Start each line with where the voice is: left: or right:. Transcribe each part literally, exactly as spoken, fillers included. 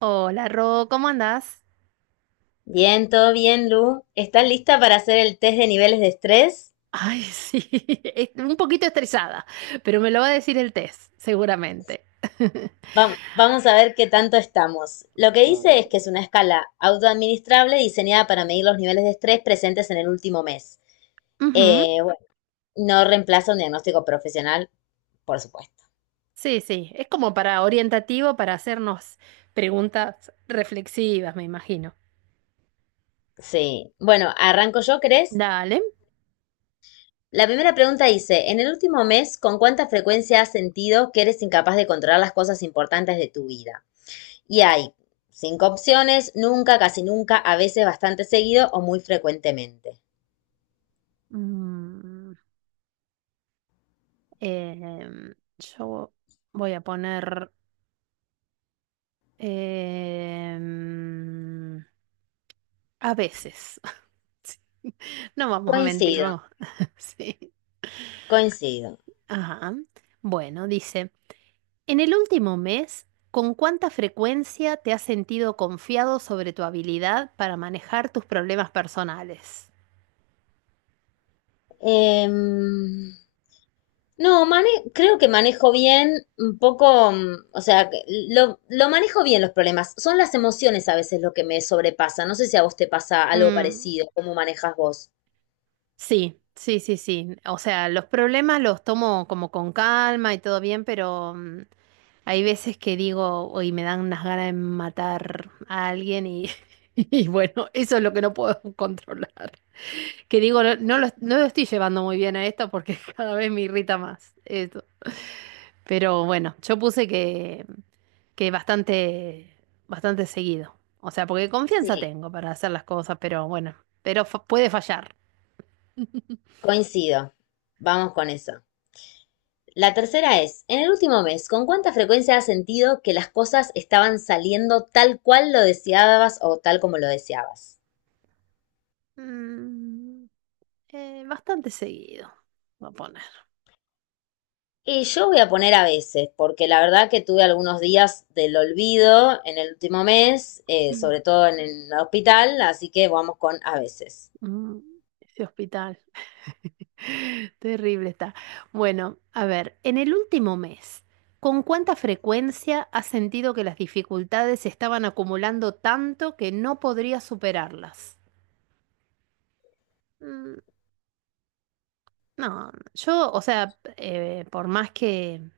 right: Hola, Ro, ¿cómo andás?
left: Bien, todo bien, Lu. ¿Estás lista para hacer el test de niveles de estrés?
right: Ay, sí, es- un poquito estresada, pero me lo va a decir el test, seguramente.
left: Vam- Vamos a ver qué tanto estamos. Lo que dice es que
right: Mm.
left: es una escala autoadministrable diseñada para medir los niveles de estrés presentes en el último mes.
right: Ujú.
left: Eh, bueno, no reemplaza un diagnóstico profesional, por supuesto.
right: Sí, sí, es como para orientativo, para hacernos preguntas reflexivas, me imagino.
left: Sí. Bueno, arranco yo, ¿crees?
right: Dale.
left: La primera pregunta dice, en el último mes, ¿con cuánta frecuencia has sentido que eres incapaz de controlar las cosas importantes de tu vida? Y hay cinco opciones, nunca, casi nunca, a veces, bastante seguido o muy frecuentemente.
right: Mm, em, yo voy a poner, em, a veces. No vamos a mentir,
left: Coincido,
right: vamos. Sí.
left: coincido.
right: Ajá. Bueno, dice. En el último mes, ¿con cuánta frecuencia te has sentido confiado sobre tu habilidad para manejar tus problemas personales?
left: Em, no, mane- creo que manejo bien un poco, mm, o sea, que lo, lo manejo bien los problemas. Son las emociones a veces lo que me sobrepasa. No sé si a vos te pasa algo
right: Mm,
left: parecido, cómo manejas vos.
right: sí, sí, sí, sí. O sea, los problemas los tomo como con calma y todo bien, pero mm, hay veces que digo, hoy me dan unas ganas de matar a alguien y, y bueno, eso es lo que no puedo controlar. Que digo, no, no lo, no lo estoy llevando muy bien a esto porque cada vez me irrita más. Eso. Pero bueno, yo puse que que bastante, bastante seguido. O sea, porque confianza
left: Sí,
right: tengo para hacer las cosas, pero bueno, pero fa- puede fallar.
left: coincido. Vamos con eso. La tercera es, en el último mes, ¿con cuánta frecuencia has sentido que las cosas estaban saliendo tal cual lo deseabas o tal como lo deseabas?
right: Mm, eh, bastante seguido, voy a poner.
left: Y yo voy a poner a veces, porque la verdad que tuve algunos días del olvido en el último mes, eh,
right: Mm,
left: sobre todo en el hospital, así que vamos con a veces.
right: mm, ese hospital. Terrible está. Bueno, a ver, en el último mes, ¿con cuánta frecuencia has sentido que las dificultades se estaban acumulando tanto que no podrías superarlas? Mm, no, yo, o sea, eh, por más que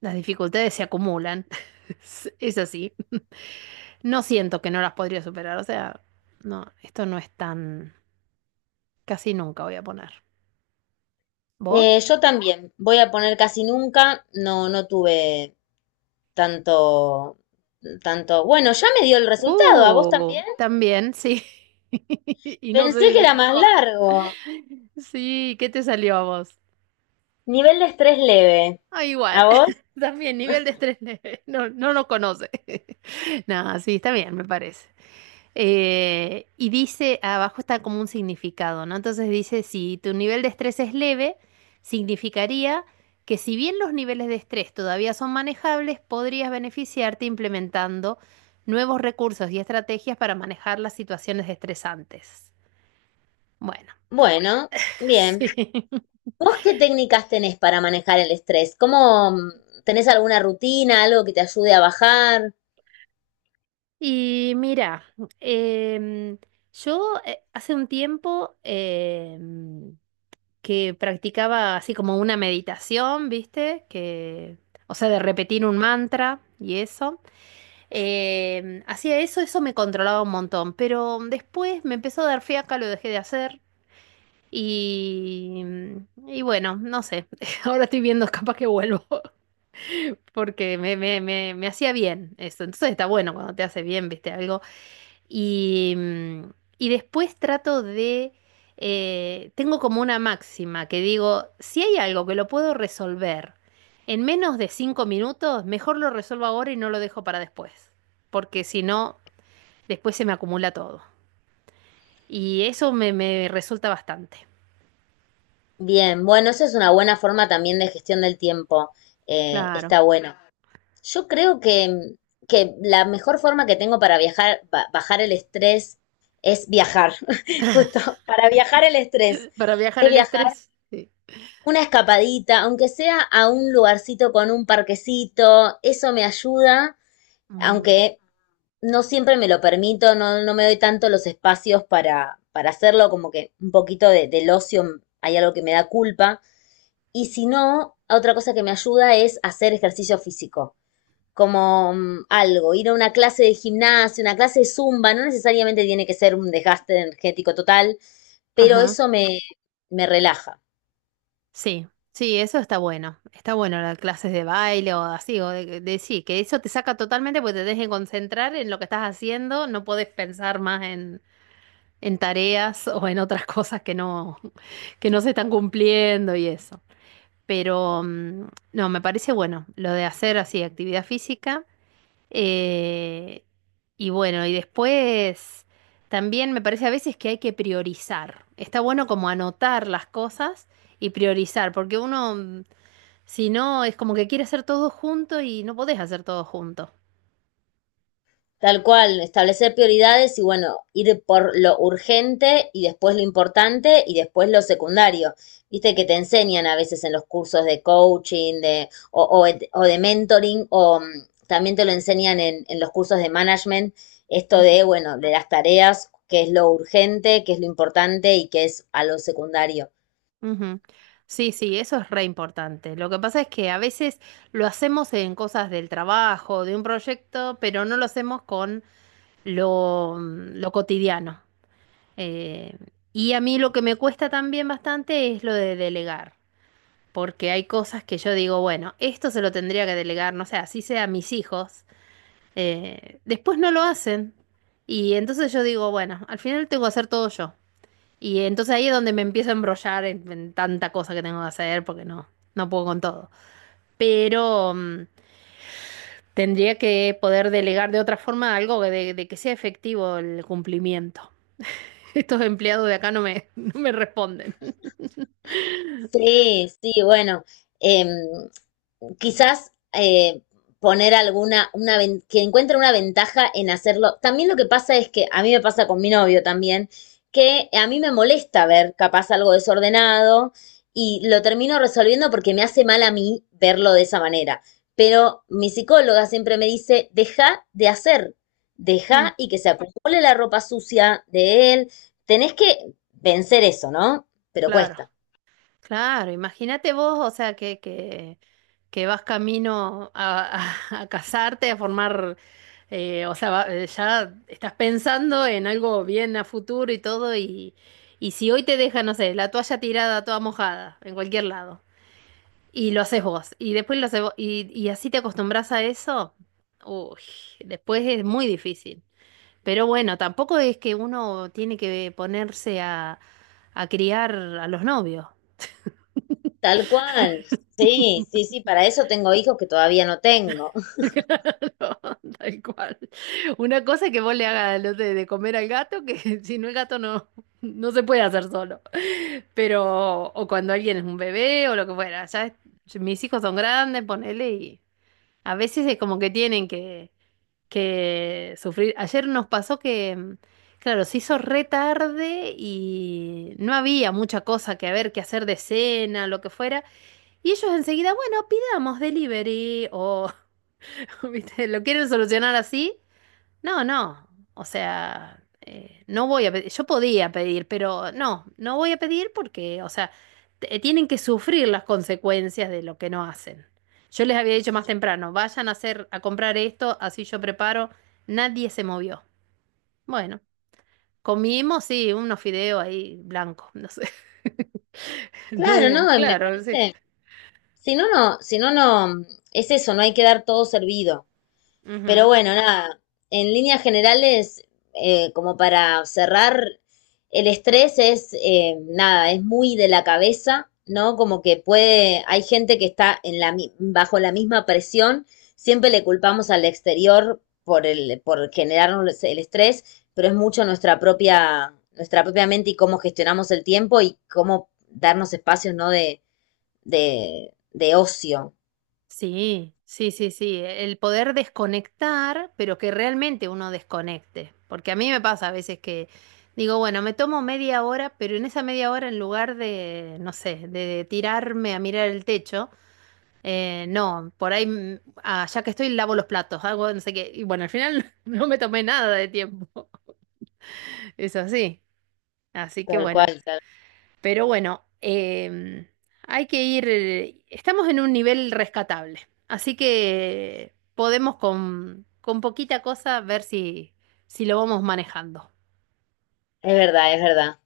right: las dificultades se acumulan. Es, es así. No siento que no las podría superar. O sea, no, esto no es tan... Casi nunca voy a poner.
left: Eh,
right: ¿Vos?
left: yo también voy a poner casi nunca, no, no tuve tanto, tanto, bueno, ya me dio el resultado, ¿a vos
right: Uh,
left: también?
right: también, sí. Y no
left: Pensé
right: sé si
left: que
right: se
left: era más
right: equivocó.
left: largo.
right: Sí, ¿qué te salió a vos?
left: Nivel de estrés leve.
right: Ah, igual.
left: ¿A vos?
right: También nivel de estrés leve. No, no lo conoce. Nada, sí, está bien, me parece. Eh, y dice, abajo está como un significado, ¿no? Entonces dice, si tu nivel de estrés es leve, significaría que si bien los niveles de estrés todavía son manejables, podrías beneficiarte implementando nuevos recursos y estrategias para manejar las situaciones estresantes. Bueno,
left: Bueno, bien.
right: sí.
left: ¿Vos qué técnicas tenés para manejar el estrés? ¿Cómo mm, tenés alguna rutina, algo que te ayude a bajar?
right: Y mira, em, yo eh, hace un tiempo... em, que practicaba así como una meditación, ¿viste? Que, o sea, de repetir un mantra y eso. Eh, hacía eso, eso me controlaba un montón, pero después me empezó a dar fiaca, lo dejé de hacer y, y bueno, no sé, ahora estoy viendo, capaz que vuelvo, porque me, me, me, me hacía bien eso. Entonces está bueno cuando te hace bien, ¿viste? Algo. Y, mm, y después trato de, eh, tengo como una máxima que digo, si hay algo que lo puedo resolver en menos de cinco minutos, mejor lo resuelvo ahora y no lo dejo para después, porque si no, después se me acumula todo. Y eso me, me resulta bastante.
left: Bien, bueno, esa es una buena forma también de gestión del tiempo. Eh,
right: Claro.
left: está bueno. Yo creo que, mm, que la mejor forma que tengo para viajar, ba- bajar el estrés es viajar. Justo, para viajar el estrés
right: Para viajar
left: es
right: el
left: viajar.
right: estrés. Sí.
left: Una escapadita, aunque sea a un lugarcito con un parquecito, eso me ayuda,
right: Mm.
left: aunque no siempre me lo permito, no, no me doy tanto los espacios para, para hacerlo, como que un poquito de, del ocio hay algo que me da culpa. Y si no, otra cosa que me ayuda es hacer ejercicio físico, como mm, algo, ir a una clase de gimnasia, una clase de zumba, no necesariamente tiene que ser un desgaste energético total, pero
right: Ajá.
left: eso me, me relaja.
right: Sí, sí, eso está bueno. Está bueno, las clases de baile o así, o de, de- sí, que eso te saca totalmente porque te dejen concentrar en lo que estás haciendo, no podés pensar más en, en tareas o en otras cosas que no, que no se están cumpliendo y eso. Pero mm, no, me parece bueno lo de hacer así actividad física. eh, y bueno, y después también me parece a veces que hay que priorizar. Está bueno como anotar las cosas y priorizar, porque uno, mm, si no, es como que quiere hacer todo junto y no podés hacer todo junto.
left: Tal cual, establecer prioridades y bueno, ir por lo urgente y después lo importante y después lo secundario. Viste que te enseñan a veces en los cursos de coaching de, o, o o de mentoring o mm, también te lo enseñan en, en los cursos de management, esto
right: Ujú,
left: de, bueno, de las tareas, qué es lo urgente, qué es lo importante y qué es a lo secundario.
right: ujú. Sí, sí, eso es re importante. Lo que pasa es que a veces lo hacemos en cosas del trabajo, de un proyecto, pero no lo hacemos con lo, mm, lo cotidiano. Eh, y a mí lo que me cuesta también bastante es lo de delegar, porque hay cosas que yo digo, bueno, esto se lo tendría que delegar, no sé, así sea a mis hijos. Eh, después no lo hacen. Y entonces yo digo, bueno, al final tengo que hacer todo yo. Y entonces ahí es donde me empiezo a embrollar en, en tanta cosa que tengo que hacer porque no, no puedo con todo. Pero mm, tendría que poder delegar de otra forma algo que de, de que sea efectivo el cumplimiento. Estos empleados de acá no me, no me responden.
left: Sí, sí, bueno, em, quizás eh, poner alguna, una, que encuentre una ventaja en hacerlo. También lo que pasa es que a mí me pasa con mi novio también, que a mí me molesta ver capaz algo desordenado y lo termino resolviendo porque me hace mal a mí verlo de esa manera. Pero mi psicóloga siempre me dice, deja de hacer,
right: Mm.
left: deja y que se acumule la ropa sucia de él. Tenés que vencer eso, ¿no? Pero
right: Claro,
left: cuesta.
right: claro, imagínate vos, o sea, que, que que vas camino a, a- a casarte, a formar, eh, o sea, va- eh, ya estás pensando en algo bien a futuro y todo, y, y si hoy te deja, no sé, la toalla tirada toda mojada en cualquier lado, y lo haces vos, y después lo haces vos, y, y así te acostumbras a eso, uy, después es muy difícil. Pero bueno, tampoco es que uno tiene que ponerse a, a criar a los novios.
left: Tal cual. Sí, sí, sí, para eso tengo hijos que todavía no tengo.
right: No, tal cual. Una cosa es que vos le hagas lo de, de comer al gato, que si no el gato no, no se puede hacer solo. Pero, o cuando alguien es un bebé o lo que fuera, ya es- mis hijos son grandes, ponele, y a veces es como que tienen que, que sufrir. Ayer nos pasó que, mm, claro, se hizo re tarde y no había mucha cosa que a ver, que hacer de cena, lo que fuera. Y ellos enseguida, bueno, pidamos delivery o... ¿Viste? ¿Lo quieren solucionar así? No, no. O sea, eh, no voy a pedir. Yo podía pedir, pero no, no voy a pedir porque, o sea, t- eh, tienen que sufrir las consecuencias de lo que no hacen. Yo les había dicho más temprano, vayan a hacer, a comprar esto, así yo preparo. Nadie se movió. Bueno, comimos, sí, unos fideos ahí blancos, no sé. No
left: Claro, no,
right: hubo,
left: me
right: claro, sí.
left: parece, si no, no, si no, no, es eso, no hay que dar todo servido. Pero
right: Ujú.
left: bueno, nada, en líneas generales, eh, como para cerrar, el estrés es, eh, nada, es muy de la cabeza, ¿no? Como que puede, hay gente que está en la, mi- bajo la misma presión, siempre le culpamos al exterior por el, por generarnos el estrés, pero es mucho nuestra propia, nuestra propia mente y cómo gestionamos el tiempo y cómo darnos espacios, ¿no? De, de, de ocio.
right: Sí, sí, sí, sí. El poder desconectar, pero que realmente uno desconecte. Porque a mí me pasa a veces que digo, bueno, me tomo media hora, pero en esa media hora, en lugar de, no sé, de tirarme a mirar el techo, eh, no, por ahí, mm, ah, ya que estoy, lavo los platos, hago no sé qué. Y bueno, al final no me tomé nada de tiempo. Eso sí. Así que
left: Tal
right: bueno.
left: cual, tal.
right: Pero bueno, em, hay que ir, eh, estamos en un nivel rescatable, así que podemos con, con poquita cosa ver si, si lo vamos manejando.
left: Es verdad, es verdad.